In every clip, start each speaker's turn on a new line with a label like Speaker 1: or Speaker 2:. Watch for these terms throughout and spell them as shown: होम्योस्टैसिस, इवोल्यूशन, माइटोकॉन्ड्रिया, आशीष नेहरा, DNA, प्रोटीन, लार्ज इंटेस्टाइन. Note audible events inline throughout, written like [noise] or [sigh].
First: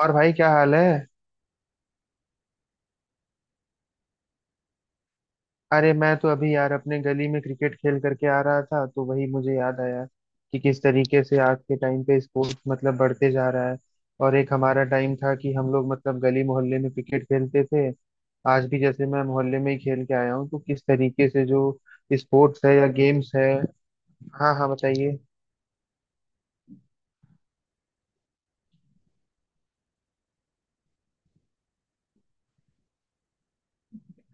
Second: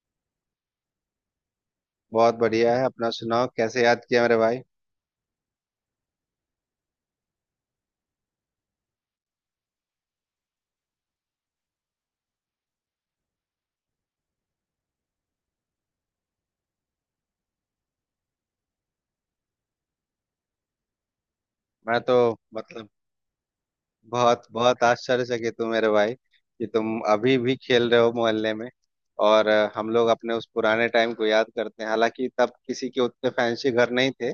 Speaker 1: और भाई क्या हाल है।
Speaker 2: बहुत बढ़िया है। अपना सुनाओ, कैसे याद किया मेरे भाई?
Speaker 1: अरे मैं तो अभी यार अपने गली में क्रिकेट खेल करके आ रहा था तो वही मुझे याद आया कि किस तरीके से आज के टाइम पे स्पोर्ट्स मतलब बढ़ते जा रहा है। और एक हमारा टाइम था कि हम लोग मतलब गली मोहल्ले में क्रिकेट खेलते थे। आज भी जैसे मैं मोहल्ले में ही खेल के आया हूँ तो किस तरीके से जो
Speaker 2: मैं तो
Speaker 1: स्पोर्ट्स है या
Speaker 2: मतलब
Speaker 1: गेम्स है।
Speaker 2: बहुत
Speaker 1: हाँ हाँ,
Speaker 2: बहुत
Speaker 1: बताइए।
Speaker 2: आश्चर्यचकित हूँ मेरे भाई कि तुम अभी भी खेल रहे हो मोहल्ले में। और हम लोग अपने उस पुराने टाइम को याद करते हैं, हालांकि तब किसी के उतने फैंसी घर नहीं थे।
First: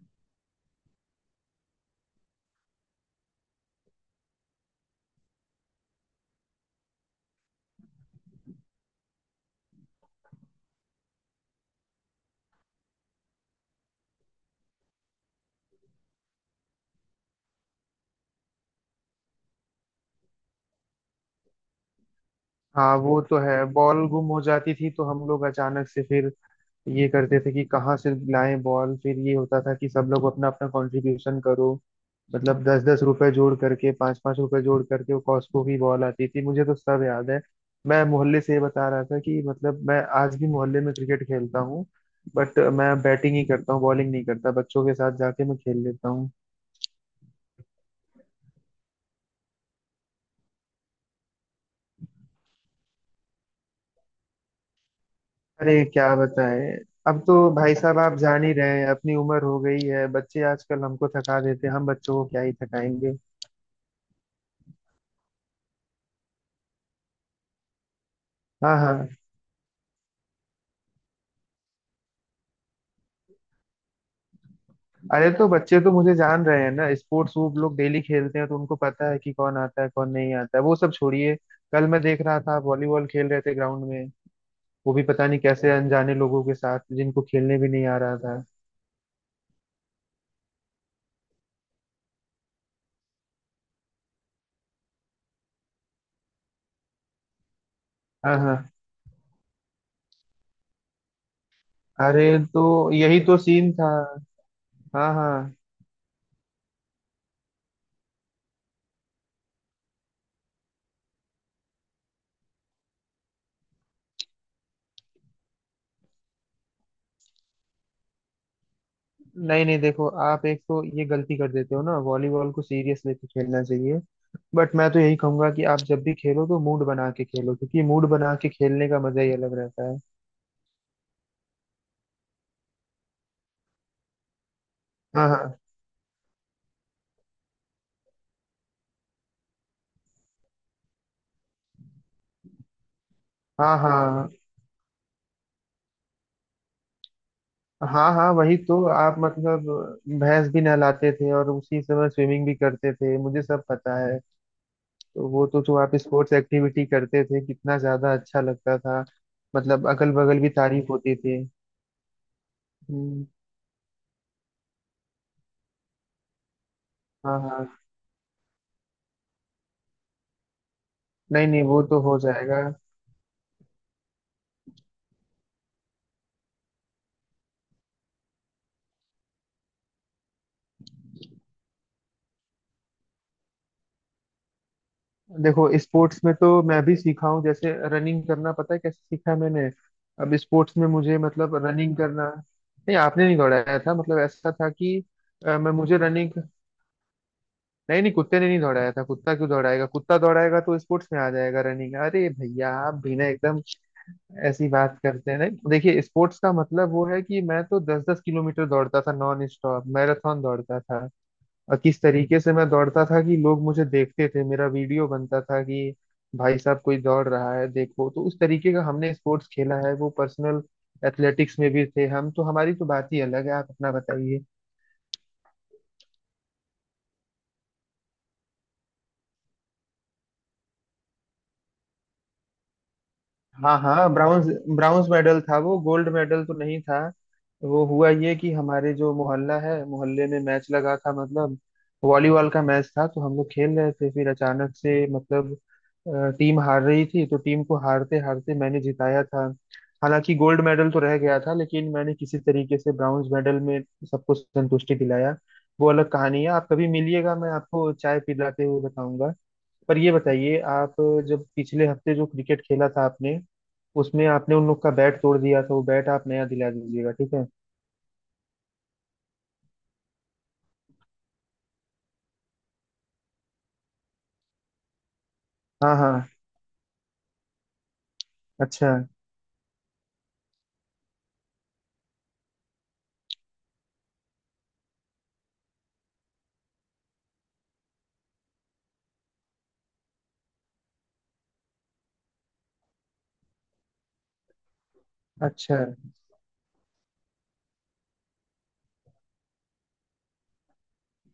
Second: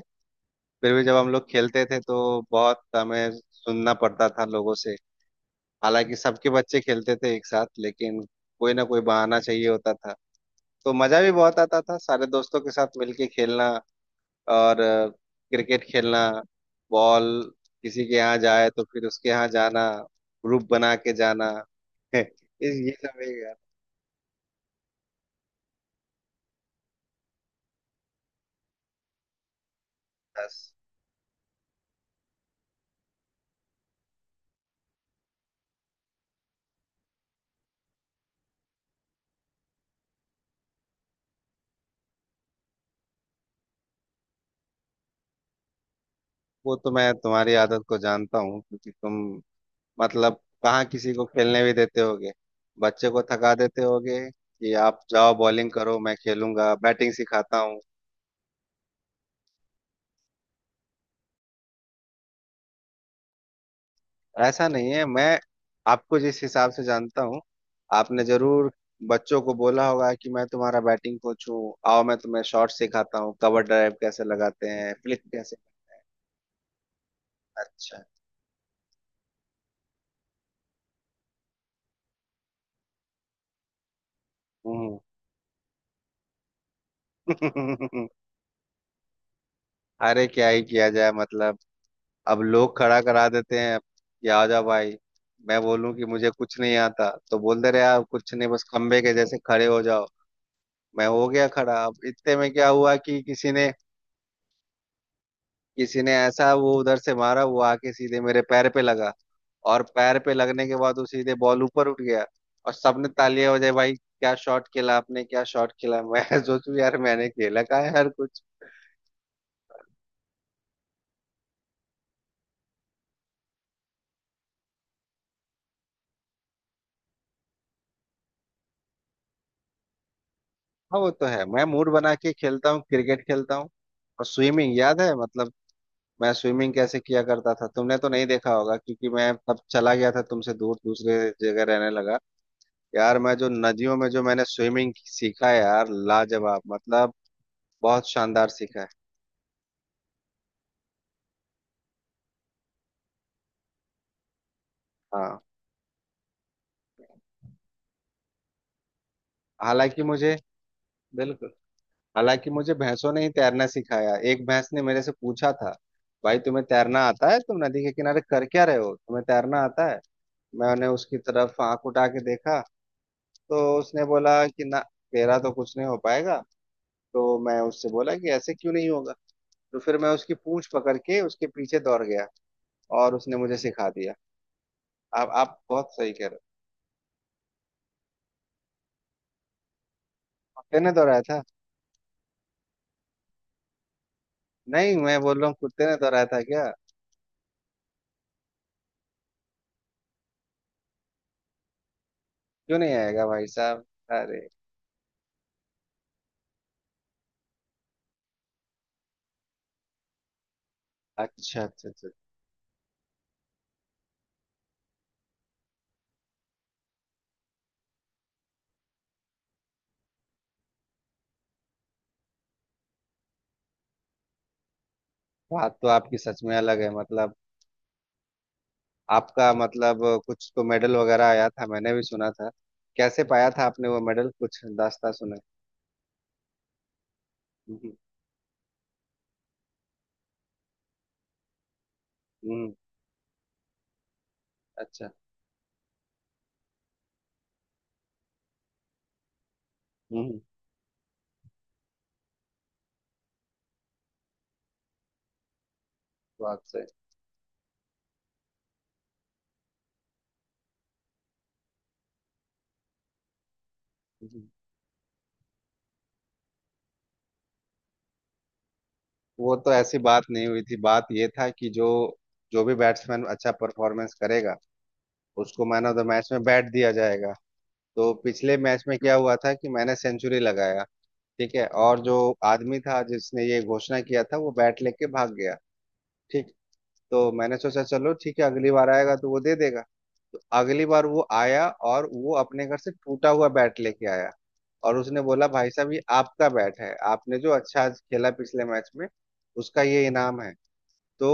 Speaker 2: फिर भी जब हम लोग खेलते थे तो बहुत हमें सुनना पड़ता था लोगों से। हालांकि सबके बच्चे खेलते थे एक साथ, लेकिन कोई ना कोई बहाना चाहिए होता था। तो मजा भी बहुत आता था सारे दोस्तों के साथ मिलके खेलना, और क्रिकेट खेलना, बॉल किसी के यहाँ जाए तो फिर उसके यहाँ जाना, ग्रुप बना के जाना। [laughs] इस ये
Speaker 1: हाँ वो
Speaker 2: सब
Speaker 1: तो
Speaker 2: एक आदत
Speaker 1: है, बॉल गुम हो जाती थी तो हम लोग अचानक से फिर ये करते थे कि कहाँ से लाएं बॉल। फिर ये होता था कि सब लोग अपना
Speaker 2: था।
Speaker 1: अपना कंट्रीब्यूशन करो। मतलब 10-10 रुपए जोड़ करके 5-5 रुपए जोड़ करके वो कॉस्को की बॉल आती थी, मुझे तो सब याद है। मैं मोहल्ले से ये बता रहा था कि मतलब मैं आज भी मोहल्ले में क्रिकेट खेलता हूँ। बट मैं बैटिंग ही करता हूँ, बॉलिंग नहीं करता, बच्चों के साथ जाके मैं खेल लेता हूँ।
Speaker 2: वो तो मैं तुम्हारी आदत को जानता हूँ, क्योंकि तुम मतलब कहाँ किसी को खेलने भी देते होगे। बच्चे को थका देते होगे कि आप जाओ बॉलिंग
Speaker 1: अरे
Speaker 2: करो,
Speaker 1: क्या
Speaker 2: मैं
Speaker 1: बताएं।
Speaker 2: खेलूंगा, बैटिंग
Speaker 1: अब तो
Speaker 2: सिखाता
Speaker 1: भाई
Speaker 2: हूँ।
Speaker 1: साहब आप जान ही रहे हैं अपनी उम्र हो गई है, बच्चे आजकल हमको थका देते हैं, हम बच्चों को क्या ही थकाएंगे।
Speaker 2: ऐसा नहीं है, मैं आपको जिस हिसाब से जानता हूँ, आपने जरूर
Speaker 1: हाँ हाँ।
Speaker 2: बच्चों को बोला होगा कि मैं तुम्हारा बैटिंग कोच हूँ, आओ मैं तुम्हें शॉट सिखाता हूँ, कवर ड्राइव कैसे लगाते हैं, फ्लिक
Speaker 1: अरे तो
Speaker 2: कैसे।
Speaker 1: बच्चे तो मुझे जान रहे हैं ना, स्पोर्ट्स वो लोग
Speaker 2: अच्छा।
Speaker 1: डेली खेलते हैं तो उनको पता है कि कौन आता है कौन नहीं आता है। वो सब छोड़िए, कल मैं देख रहा था आप वॉलीबॉल खेल रहे थे ग्राउंड में। वो
Speaker 2: हम्म।
Speaker 1: भी पता नहीं कैसे अनजाने लोगों के साथ, जिनको खेलने भी नहीं आ रहा था।
Speaker 2: [laughs] अरे क्या ही किया जाए, मतलब अब लोग खड़ा करा देते हैं कि आ जा भाई। मैं बोलूं कि मुझे कुछ नहीं आता, तो बोलते रहे आप कुछ
Speaker 1: हाँ
Speaker 2: नहीं,
Speaker 1: हाँ।
Speaker 2: बस खंबे के जैसे खड़े हो जाओ। मैं हो गया खड़ा, अब
Speaker 1: अरे
Speaker 2: इतने में
Speaker 1: तो
Speaker 2: क्या हुआ
Speaker 1: यही
Speaker 2: कि
Speaker 1: तो
Speaker 2: किसी ने
Speaker 1: सीन था। हाँ हाँ।
Speaker 2: किसी ने ऐसा वो उधर से मारा, वो आके सीधे मेरे पैर पे लगा। और पैर पे लगने के बाद वो सीधे बॉल ऊपर उठ गया, और सबने तालियां बजाई, भाई क्या शॉट खेला आपने, क्या शॉट खेला, मैं [laughs] सोचू यार मैंने खेला का है हर कुछ।
Speaker 1: नहीं नहीं, देखो आप एक तो ये गलती कर देते हो ना, वॉलीबॉल को सीरियस लेके खेलना चाहिए। बट मैं तो यही कहूंगा कि आप जब भी खेलो तो मूड बना के खेलो, क्योंकि मूड बना के खेलने का मजा ही अलग रहता है।
Speaker 2: हाँ वो तो है, मैं मूड बना के खेलता हूँ, क्रिकेट खेलता हूँ। और स्विमिंग याद है
Speaker 1: हाँ
Speaker 2: मतलब,
Speaker 1: हाँ।
Speaker 2: मैं स्विमिंग कैसे किया करता था, तुमने तो नहीं देखा होगा, क्योंकि मैं तब चला गया था तुमसे दूर, दूसरे जगह रहने लगा। यार मैं जो
Speaker 1: हाँ
Speaker 2: नदियों में जो
Speaker 1: हाँ।
Speaker 2: मैंने स्विमिंग सीखा है यार, लाजवाब मतलब, बहुत
Speaker 1: हाँ हाँ
Speaker 2: शानदार
Speaker 1: वही
Speaker 2: सीखा
Speaker 1: तो
Speaker 2: है।
Speaker 1: आप मतलब भैंस भी नहलाते थे और उसी समय स्विमिंग भी करते थे, मुझे सब पता है। तो
Speaker 2: हाँ।
Speaker 1: वो तो जो आप स्पोर्ट्स एक्टिविटी करते थे कितना ज्यादा अच्छा लगता था, मतलब
Speaker 2: हालांकि
Speaker 1: अगल
Speaker 2: मुझे
Speaker 1: बगल भी तारीफ होती थी।
Speaker 2: बिल्कुल। हालांकि मुझे भैंसों ने
Speaker 1: हम्म,
Speaker 2: ही तैरना सिखाया, एक भैंस ने मेरे से पूछा था, भाई तुम्हें तैरना आता है,
Speaker 1: हाँ
Speaker 2: तुम
Speaker 1: हाँ।
Speaker 2: नदी के किनारे कर क्या रहे हो, तुम्हें तैरना आता है? मैंने उसकी
Speaker 1: नहीं
Speaker 2: तरफ
Speaker 1: नहीं, वो
Speaker 2: आंख
Speaker 1: तो
Speaker 2: उठा
Speaker 1: हो
Speaker 2: के देखा,
Speaker 1: जाएगा।
Speaker 2: तो उसने बोला कि ना, तेरा तो कुछ नहीं हो पाएगा। तो मैं उससे बोला कि ऐसे क्यों नहीं होगा? तो फिर मैं उसकी पूंछ पकड़ के उसके पीछे दौड़ गया, और उसने मुझे सिखा दिया। आप
Speaker 1: देखो
Speaker 2: बहुत सही
Speaker 1: स्पोर्ट्स
Speaker 2: कह
Speaker 1: में
Speaker 2: रहे हो।
Speaker 1: तो मैं भी सीखा हूँ, जैसे रनिंग करना, पता है कैसे सीखा है मैंने। अब स्पोर्ट्स
Speaker 2: कुत्ते
Speaker 1: में
Speaker 2: ने
Speaker 1: मुझे
Speaker 2: दौड़ाया था?
Speaker 1: मतलब रनिंग करना। नहीं आपने नहीं दौड़ाया था, मतलब ऐसा था
Speaker 2: नहीं
Speaker 1: कि
Speaker 2: मैं बोल रहा हूँ
Speaker 1: मैं
Speaker 2: कुत्ते ने
Speaker 1: मुझे
Speaker 2: दौड़ाया
Speaker 1: रनिंग।
Speaker 2: था क्या?
Speaker 1: नहीं नहीं कुत्ते ने नहीं दौड़ाया था, कुत्ता क्यों दौड़ाएगा, कुत्ता दौड़ाएगा तो स्पोर्ट्स में आ जाएगा रनिंग। अरे भैया
Speaker 2: क्यों
Speaker 1: आप
Speaker 2: नहीं
Speaker 1: भी ना
Speaker 2: आएगा भाई
Speaker 1: एकदम
Speaker 2: साहब, अरे।
Speaker 1: ऐसी बात करते हैं। नहीं देखिए स्पोर्ट्स का मतलब वो है कि मैं तो 10-10 किलोमीटर दौड़ता था, नॉन स्टॉप मैराथन दौड़ता था।
Speaker 2: अच्छा
Speaker 1: और
Speaker 2: अच्छा
Speaker 1: किस
Speaker 2: अच्छा।
Speaker 1: तरीके से मैं दौड़ता था कि लोग मुझे देखते थे, मेरा वीडियो बनता था कि भाई साहब कोई दौड़ रहा है देखो। तो उस तरीके का हमने स्पोर्ट्स खेला है, वो पर्सनल। एथलेटिक्स में भी थे हम तो, हमारी तो बात ही अलग है। आप अपना बताइए।
Speaker 2: बात तो आपकी सच में अलग है, मतलब आपका मतलब कुछ तो मेडल वगैरह आया था, मैंने भी सुना था। कैसे पाया था
Speaker 1: हाँ
Speaker 2: आपने वो
Speaker 1: हाँ
Speaker 2: मेडल,
Speaker 1: ब्राउन्स।
Speaker 2: कुछ
Speaker 1: ब्राउन्स
Speaker 2: दास्ता सुना।
Speaker 1: मेडल था वो, गोल्ड मेडल तो नहीं था। वो
Speaker 2: हम्म।
Speaker 1: हुआ ये कि हमारे जो मोहल्ला है, मोहल्ले में मैच लगा था, मतलब वॉलीबॉल का
Speaker 2: हम्म,
Speaker 1: मैच था। तो हम लोग खेल रहे थे, फिर अचानक से
Speaker 2: अच्छा।
Speaker 1: मतलब टीम हार रही थी, तो टीम को हारते हारते मैंने जिताया था। हालांकि
Speaker 2: हम्म।
Speaker 1: गोल्ड मेडल तो रह गया था, लेकिन मैंने किसी तरीके से ब्राउन्स मेडल में सबको संतुष्टि दिलाया। वो अलग कहानी है,
Speaker 2: बात
Speaker 1: आप
Speaker 2: से।
Speaker 1: कभी मिलिएगा, मैं आपको चाय पिलाते हुए बताऊंगा। पर ये बताइए आप, जब पिछले हफ्ते जो क्रिकेट खेला था आपने, उसमें
Speaker 2: हम्म।
Speaker 1: आपने उन लोग का बैट तोड़ दिया था, वो बैट आप नया दिला दीजिएगा, ठीक है।
Speaker 2: वो तो ऐसी बात नहीं हुई थी, बात ये था कि जो जो भी बैट्समैन अच्छा परफॉर्मेंस करेगा, उसको मैन
Speaker 1: हाँ
Speaker 2: ऑफ द
Speaker 1: हाँ।
Speaker 2: मैच में बैट दिया जाएगा। तो पिछले मैच
Speaker 1: अच्छा।
Speaker 2: में क्या हुआ था कि मैंने सेंचुरी लगाया। ठीक है, और जो आदमी था जिसने ये घोषणा किया था, वो बैट लेके भाग गया। ठीक, तो मैंने सोचा चलो ठीक है, अगली बार आएगा तो वो दे देगा। तो अगली बार वो आया, और वो अपने घर से टूटा हुआ बैट लेके आया, और उसने बोला भाई
Speaker 1: अच्छा।
Speaker 2: साहब ये आपका बैट है, आपने जो अच्छा आज खेला पिछले मैच में, उसका ये इनाम है। तो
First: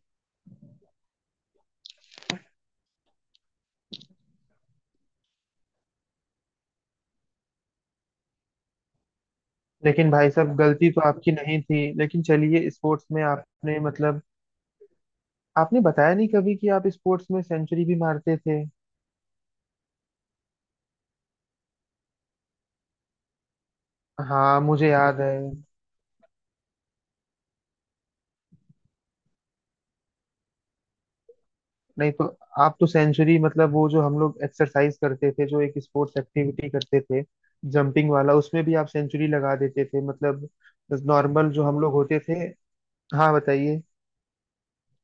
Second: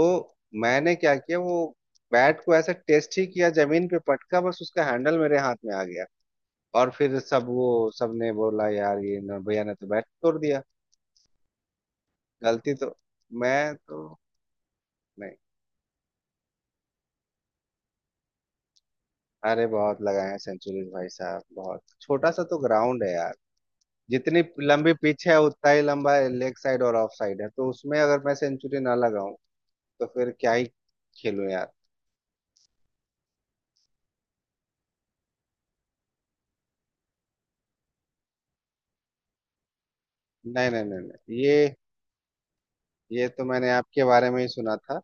Speaker 2: मैंने क्या किया, वो बैट को ऐसा टेस्ट ही किया, जमीन पे पटका, बस उसका हैंडल मेरे हाथ में आ गया। और फिर सब, वो सबने बोला यार ये भैया ने तो बैट
Speaker 1: लेकिन भाई
Speaker 2: तोड़
Speaker 1: साहब
Speaker 2: दिया।
Speaker 1: गलती तो आपकी नहीं थी, लेकिन चलिए
Speaker 2: गलती तो,
Speaker 1: स्पोर्ट्स में
Speaker 2: मैं
Speaker 1: आपने
Speaker 2: तो,
Speaker 1: मतलब
Speaker 2: नहीं।
Speaker 1: आपने बताया नहीं कभी कि आप स्पोर्ट्स में सेंचुरी भी मारते थे।
Speaker 2: अरे बहुत लगाए हैं सेंचुरीज भाई साहब, बहुत छोटा सा तो ग्राउंड है यार, जितनी
Speaker 1: हाँ मुझे
Speaker 2: लंबी
Speaker 1: याद
Speaker 2: पिच
Speaker 1: है।
Speaker 2: है उतना ही लंबा लेग साइड और ऑफ साइड है, तो उसमें अगर मैं सेंचुरी ना लगाऊं तो फिर क्या ही खेलूं यार।
Speaker 1: नहीं तो आप तो सेंचुरी मतलब वो जो हम लोग एक्सरसाइज करते थे, जो एक स्पोर्ट्स एक्टिविटी करते थे, जंपिंग वाला, उसमें भी आप सेंचुरी लगा देते थे मतलब
Speaker 2: नहीं नहीं नहीं नहीं,
Speaker 1: नॉर्मल
Speaker 2: ये
Speaker 1: जो हम लोग होते थे।
Speaker 2: ये
Speaker 1: हाँ
Speaker 2: तो मैंने
Speaker 1: बताइए।
Speaker 2: आपके बारे में ही सुना था,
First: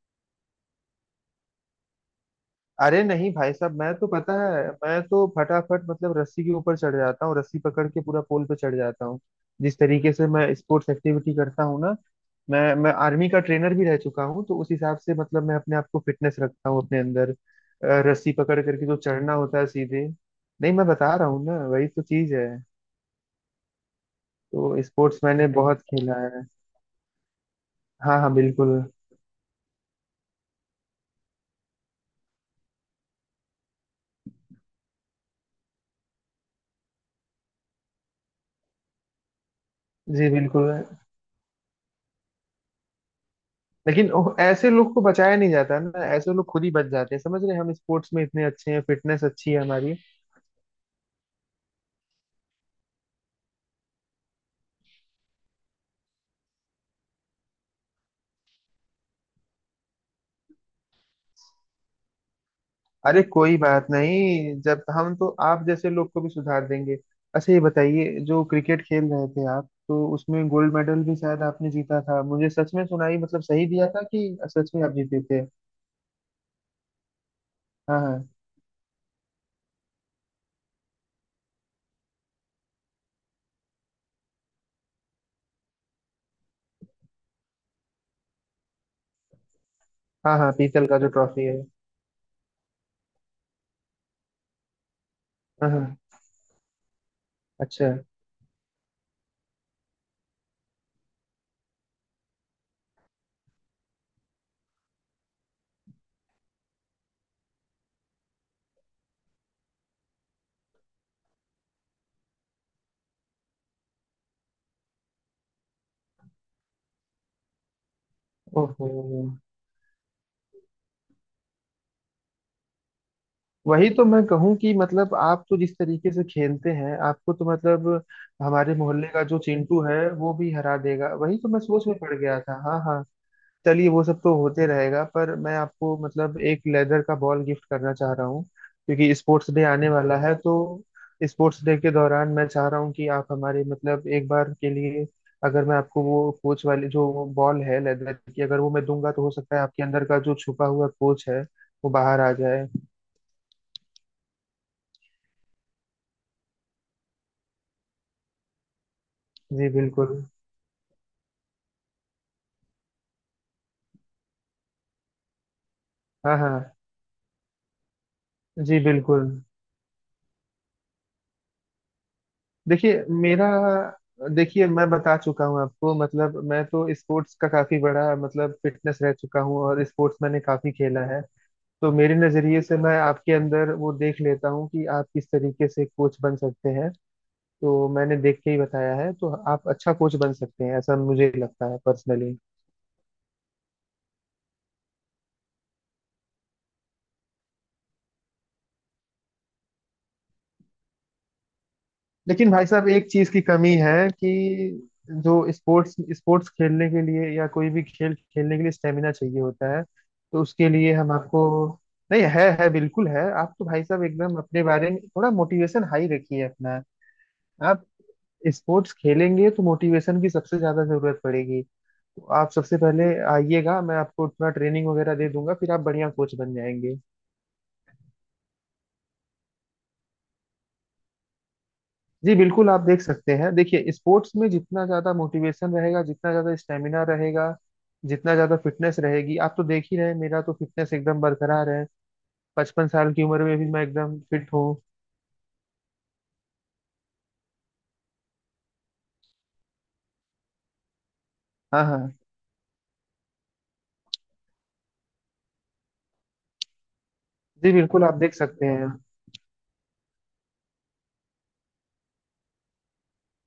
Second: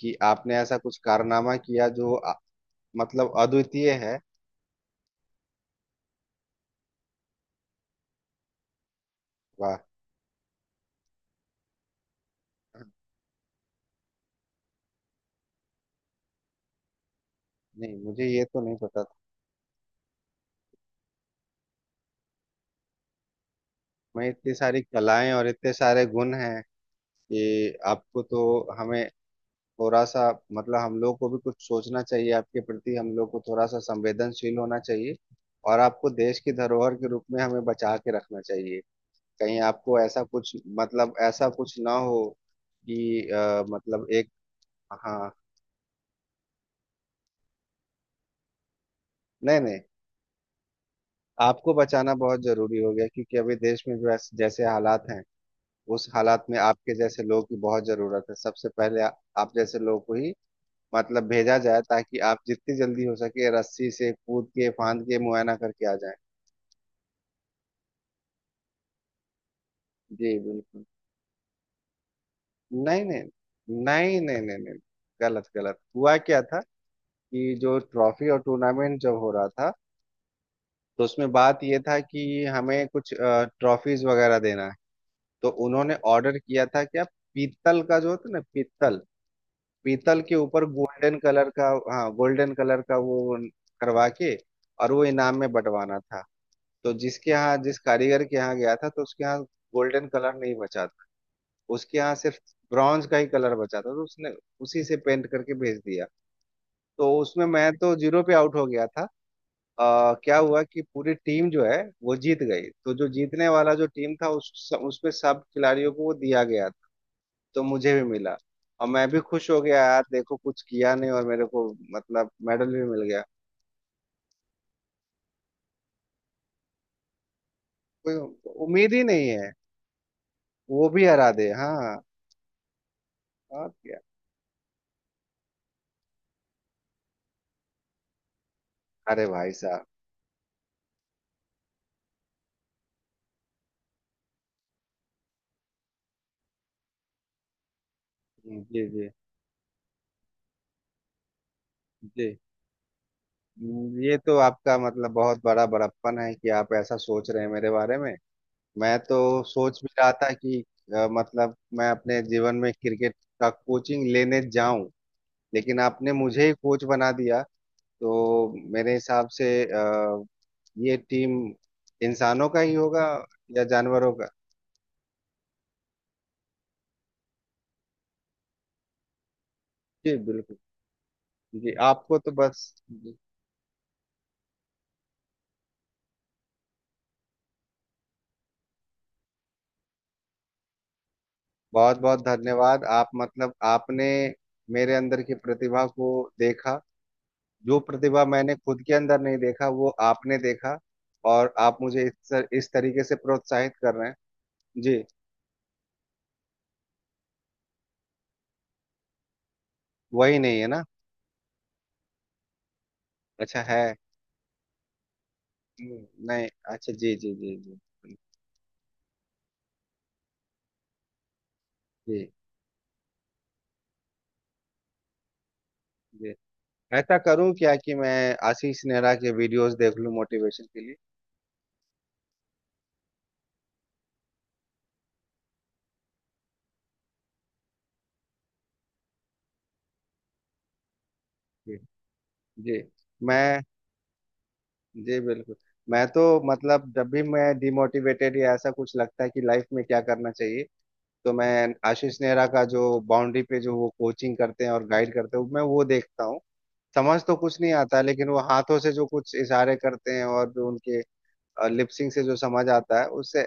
Speaker 2: कि आपने ऐसा कुछ कारनामा किया जो
Speaker 1: अरे नहीं
Speaker 2: मतलब
Speaker 1: भाई साहब,
Speaker 2: अद्वितीय
Speaker 1: मैं तो
Speaker 2: है,
Speaker 1: पता है मैं तो फटाफट मतलब रस्सी के ऊपर चढ़ जाता हूँ, रस्सी पकड़ के पूरा पोल पे चढ़ जाता हूँ।
Speaker 2: वाह।
Speaker 1: जिस तरीके से मैं स्पोर्ट्स एक्टिविटी करता हूँ ना, मैं आर्मी का ट्रेनर भी रह चुका हूँ, तो उस हिसाब से मतलब मैं अपने आप को फिटनेस रखता हूँ अपने अंदर।
Speaker 2: नहीं मुझे
Speaker 1: रस्सी
Speaker 2: ये
Speaker 1: पकड़
Speaker 2: तो नहीं
Speaker 1: करके जो
Speaker 2: पता था,
Speaker 1: चढ़ना होता है सीधे। नहीं मैं बता रहा हूँ ना, वही तो चीज है।
Speaker 2: मैं इतनी सारी
Speaker 1: तो स्पोर्ट्स
Speaker 2: कलाएं और
Speaker 1: मैंने
Speaker 2: इतने
Speaker 1: बहुत
Speaker 2: सारे
Speaker 1: खेला
Speaker 2: गुण
Speaker 1: है।
Speaker 2: हैं कि
Speaker 1: हाँ
Speaker 2: आपको
Speaker 1: हाँ
Speaker 2: तो,
Speaker 1: बिल्कुल।
Speaker 2: हमें थोड़ा सा, मतलब हम लोग को भी कुछ सोचना चाहिए, आपके प्रति हम लोग को थोड़ा सा संवेदनशील होना चाहिए। और आपको देश की धरोहर के रूप में हमें बचा के रखना चाहिए, कहीं आपको ऐसा
Speaker 1: जी
Speaker 2: कुछ
Speaker 1: बिल्कुल।
Speaker 2: मतलब ऐसा कुछ ना हो, कि मतलब
Speaker 1: लेकिन
Speaker 2: एक।
Speaker 1: ऐसे लोग को
Speaker 2: हाँ।
Speaker 1: बचाया नहीं जाता ना, ऐसे लोग खुद ही बच जाते हैं। समझ रहे हैं, हम स्पोर्ट्स में इतने अच्छे हैं, फिटनेस अच्छी
Speaker 2: नहीं
Speaker 1: है
Speaker 2: नहीं,
Speaker 1: हमारी।
Speaker 2: आपको बचाना बहुत जरूरी हो गया, क्योंकि अभी देश में जो जैसे हालात हैं, उस हालात में आपके जैसे लोगों की बहुत जरूरत है। सबसे पहले आप जैसे लोगों को ही मतलब भेजा जाए, ताकि आप जितनी जल्दी हो
Speaker 1: अरे
Speaker 2: सके
Speaker 1: कोई बात
Speaker 2: रस्सी से कूद
Speaker 1: नहीं,
Speaker 2: के,
Speaker 1: जब
Speaker 2: फांद
Speaker 1: हम
Speaker 2: के,
Speaker 1: तो
Speaker 2: मुआयना
Speaker 1: आप
Speaker 2: करके
Speaker 1: जैसे
Speaker 2: आ
Speaker 1: लोग
Speaker 2: जाएं।
Speaker 1: को भी सुधार देंगे। अच्छा ये बताइए, जो क्रिकेट खेल रहे थे आप तो
Speaker 2: जी
Speaker 1: उसमें गोल्ड
Speaker 2: बिल्कुल।
Speaker 1: मेडल भी शायद आपने जीता था, मुझे सच में
Speaker 2: नहीं
Speaker 1: सुनाई
Speaker 2: नहीं
Speaker 1: मतलब सही दिया था
Speaker 2: नहीं
Speaker 1: कि
Speaker 2: नहीं नहीं
Speaker 1: सच
Speaker 2: नहीं,
Speaker 1: में आप जीते थे।
Speaker 2: गलत गलत हुआ क्या था कि जो
Speaker 1: हाँ हाँ।
Speaker 2: ट्रॉफी और टूर्नामेंट जब हो रहा था, तो उसमें बात ये था कि हमें कुछ ट्रॉफीज वगैरह देना है। तो उन्होंने ऑर्डर किया था क्या, पीतल का जो होता है ना पीतल, पीतल के
Speaker 1: हाँ हाँ
Speaker 2: ऊपर
Speaker 1: पीतल का जो
Speaker 2: गोल्डन
Speaker 1: ट्रॉफी
Speaker 2: कलर
Speaker 1: है।
Speaker 2: का। हाँ, गोल्डन कलर का वो करवा के, और वो इनाम में
Speaker 1: हाँ हाँ।
Speaker 2: बंटवाना था। तो जिस
Speaker 1: अच्छा।
Speaker 2: कारीगर के यहाँ गया था, तो उसके यहाँ गोल्डन कलर नहीं बचा था, उसके यहाँ सिर्फ ब्रॉन्ज का ही कलर बचा था, तो उसने उसी से पेंट करके भेज दिया। तो उसमें मैं तो जीरो पे आउट हो गया था। क्या हुआ कि पूरी टीम जो है वो जीत गई, तो जो जीतने वाला जो टीम था, उस उसमें सब खिलाड़ियों को वो दिया गया था, तो मुझे भी मिला। और
Speaker 1: ओहो।
Speaker 2: मैं भी खुश हो गया यार, देखो कुछ किया नहीं और मेरे को मतलब मेडल भी मिल गया।
Speaker 1: वही तो मैं कहूँ कि मतलब आप तो जिस तरीके से खेलते हैं, आपको तो मतलब
Speaker 2: कोई
Speaker 1: हमारे
Speaker 2: उम्मीद ही
Speaker 1: मोहल्ले का
Speaker 2: नहीं
Speaker 1: जो
Speaker 2: है,
Speaker 1: चिंटू है वो भी हरा
Speaker 2: वो भी
Speaker 1: देगा।
Speaker 2: हरा
Speaker 1: वही तो
Speaker 2: दे,
Speaker 1: मैं सोच में
Speaker 2: हाँ
Speaker 1: पड़ गया था। हाँ हाँ।
Speaker 2: और
Speaker 1: चलिए
Speaker 2: क्या।
Speaker 1: वो सब तो होते रहेगा, पर मैं आपको मतलब एक लेदर का बॉल गिफ्ट करना चाह रहा हूँ, क्योंकि
Speaker 2: अरे
Speaker 1: स्पोर्ट्स
Speaker 2: भाई
Speaker 1: डे
Speaker 2: साहब।
Speaker 1: आने वाला है तो स्पोर्ट्स डे के दौरान मैं चाह रहा हूँ कि आप हमारे मतलब एक बार के लिए, अगर मैं आपको वो कोच वाली जो बॉल है लेदर की, अगर वो मैं
Speaker 2: जी जी
Speaker 1: दूंगा तो हो सकता है आपके अंदर का जो छुपा हुआ कोच है वो बाहर आ
Speaker 2: जी।
Speaker 1: जाए।
Speaker 2: ये तो आपका मतलब बहुत बड़ा बड़प्पन है कि आप ऐसा सोच रहे हैं मेरे बारे में। मैं तो
Speaker 1: जी
Speaker 2: सोच भी रहा
Speaker 1: बिल्कुल।
Speaker 2: था कि मतलब मैं अपने जीवन में क्रिकेट का कोचिंग लेने जाऊं, लेकिन आपने
Speaker 1: हाँ
Speaker 2: मुझे
Speaker 1: हाँ।
Speaker 2: ही कोच बना दिया। तो
Speaker 1: जी
Speaker 2: मेरे हिसाब
Speaker 1: बिल्कुल।
Speaker 2: से ये टीम इंसानों का ही
Speaker 1: देखिए
Speaker 2: होगा,
Speaker 1: मेरा।
Speaker 2: या जानवरों का।
Speaker 1: देखिए मैं बता चुका हूँ आपको, मतलब मैं तो स्पोर्ट्स का काफी बड़ा मतलब फिटनेस रह चुका हूँ और
Speaker 2: जी
Speaker 1: स्पोर्ट्स मैंने
Speaker 2: बिल्कुल।
Speaker 1: काफी खेला है।
Speaker 2: जी
Speaker 1: तो मेरे
Speaker 2: आपको तो
Speaker 1: नजरिए
Speaker 2: बस,
Speaker 1: से मैं आपके अंदर वो देख लेता हूँ कि आप किस तरीके से कोच बन सकते हैं। तो मैंने देख के ही बताया है, तो आप अच्छा कोच बन सकते हैं ऐसा मुझे लगता है,
Speaker 2: बहुत बहुत
Speaker 1: पर्सनली।
Speaker 2: धन्यवाद आप मतलब आपने मेरे अंदर की प्रतिभा को देखा, जो प्रतिभा मैंने खुद के अंदर नहीं देखा वो आपने देखा, और आप मुझे
Speaker 1: लेकिन भाई
Speaker 2: इस
Speaker 1: साहब
Speaker 2: तरीके
Speaker 1: एक
Speaker 2: से
Speaker 1: चीज की
Speaker 2: प्रोत्साहित
Speaker 1: कमी
Speaker 2: कर रहे
Speaker 1: है कि
Speaker 2: हैं। जी।
Speaker 1: जो स्पोर्ट्स स्पोर्ट्स खेलने के लिए या कोई भी खेल खेलने के लिए स्टेमिना चाहिए होता है,
Speaker 2: वही
Speaker 1: तो
Speaker 2: नहीं है
Speaker 1: उसके
Speaker 2: ना।
Speaker 1: लिए हम आपको। नहीं है, है बिल्कुल है, आप
Speaker 2: अच्छा
Speaker 1: तो
Speaker 2: है।
Speaker 1: भाई साहब एकदम अपने बारे में थोड़ा मोटिवेशन
Speaker 2: हम्म,
Speaker 1: हाई रखिए
Speaker 2: नहीं।
Speaker 1: अपना।
Speaker 2: अच्छा जी जी जी जी।
Speaker 1: आप स्पोर्ट्स खेलेंगे तो मोटिवेशन की सबसे ज्यादा जरूरत पड़ेगी। तो
Speaker 2: जी
Speaker 1: आप सबसे पहले आइएगा, मैं आपको थोड़ा ट्रेनिंग वगैरह दे दूंगा, फिर आप बढ़िया
Speaker 2: जी।
Speaker 1: कोच बन जाएंगे।
Speaker 2: ऐसा करूं क्या कि मैं आशीष नेहरा के वीडियोस देख लूं मोटिवेशन के लिए?
Speaker 1: जी बिल्कुल आप देख सकते हैं। देखिए स्पोर्ट्स में जितना ज्यादा मोटिवेशन रहेगा, जितना ज्यादा स्टेमिना रहेगा, जितना ज्यादा फिटनेस रहेगी, आप तो देख ही रहे हैं, मेरा तो फिटनेस एकदम बरकरार
Speaker 2: जी
Speaker 1: है।
Speaker 2: जी।
Speaker 1: 55 साल की उम्र में
Speaker 2: मैं।
Speaker 1: भी मैं एकदम फिट हूँ।
Speaker 2: जी बिल्कुल, मैं तो मतलब जब भी मैं डिमोटिवेटेड या ऐसा कुछ लगता है कि लाइफ में क्या करना चाहिए, तो मैं
Speaker 1: हाँ हाँ।
Speaker 2: आशीष नेहरा का जो बाउंड्री पे जो वो कोचिंग करते हैं और गाइड करते हैं, मैं वो देखता हूँ। समझ तो कुछ
Speaker 1: जी
Speaker 2: नहीं आता है,
Speaker 1: बिल्कुल आप
Speaker 2: लेकिन
Speaker 1: देख
Speaker 2: वो
Speaker 1: सकते
Speaker 2: हाथों
Speaker 1: हैं।
Speaker 2: से जो कुछ इशारे करते हैं, और जो उनके लिपसिंग से जो समझ आता है उससे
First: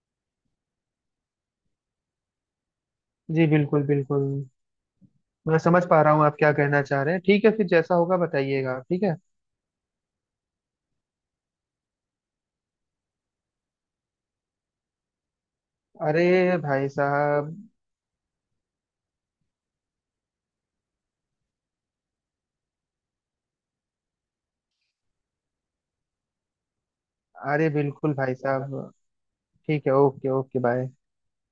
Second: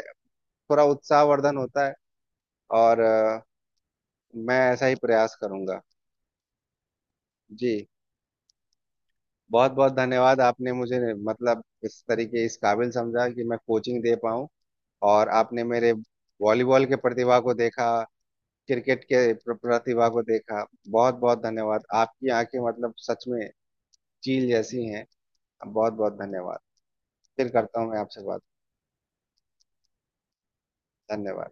Speaker 2: थोड़ा उत्साहवर्धन होता है। और
Speaker 1: जी बिल्कुल बिल्कुल।
Speaker 2: मैं ऐसा ही प्रयास
Speaker 1: मैं
Speaker 2: करूंगा।
Speaker 1: समझ पा रहा हूँ आप क्या कहना चाह रहे हैं, ठीक है फिर
Speaker 2: जी।
Speaker 1: जैसा होगा बताइएगा आप, ठीक है।
Speaker 2: बहुत बहुत धन्यवाद, आपने मुझे मतलब इस तरीके इस काबिल समझा कि मैं कोचिंग दे पाऊँ, और आपने मेरे
Speaker 1: अरे
Speaker 2: वॉलीबॉल
Speaker 1: भाई
Speaker 2: के प्रतिभा को
Speaker 1: साहब।
Speaker 2: देखा, क्रिकेट के प्रतिभा को देखा। बहुत बहुत धन्यवाद, आपकी आंखें मतलब सच में चील जैसी हैं। बहुत बहुत धन्यवाद, फिर
Speaker 1: अरे
Speaker 2: करता हूँ मैं
Speaker 1: बिल्कुल
Speaker 2: आपसे
Speaker 1: भाई
Speaker 2: बात।
Speaker 1: साहब। ठीक है, ओके ओके, बाय।
Speaker 2: धन्यवाद।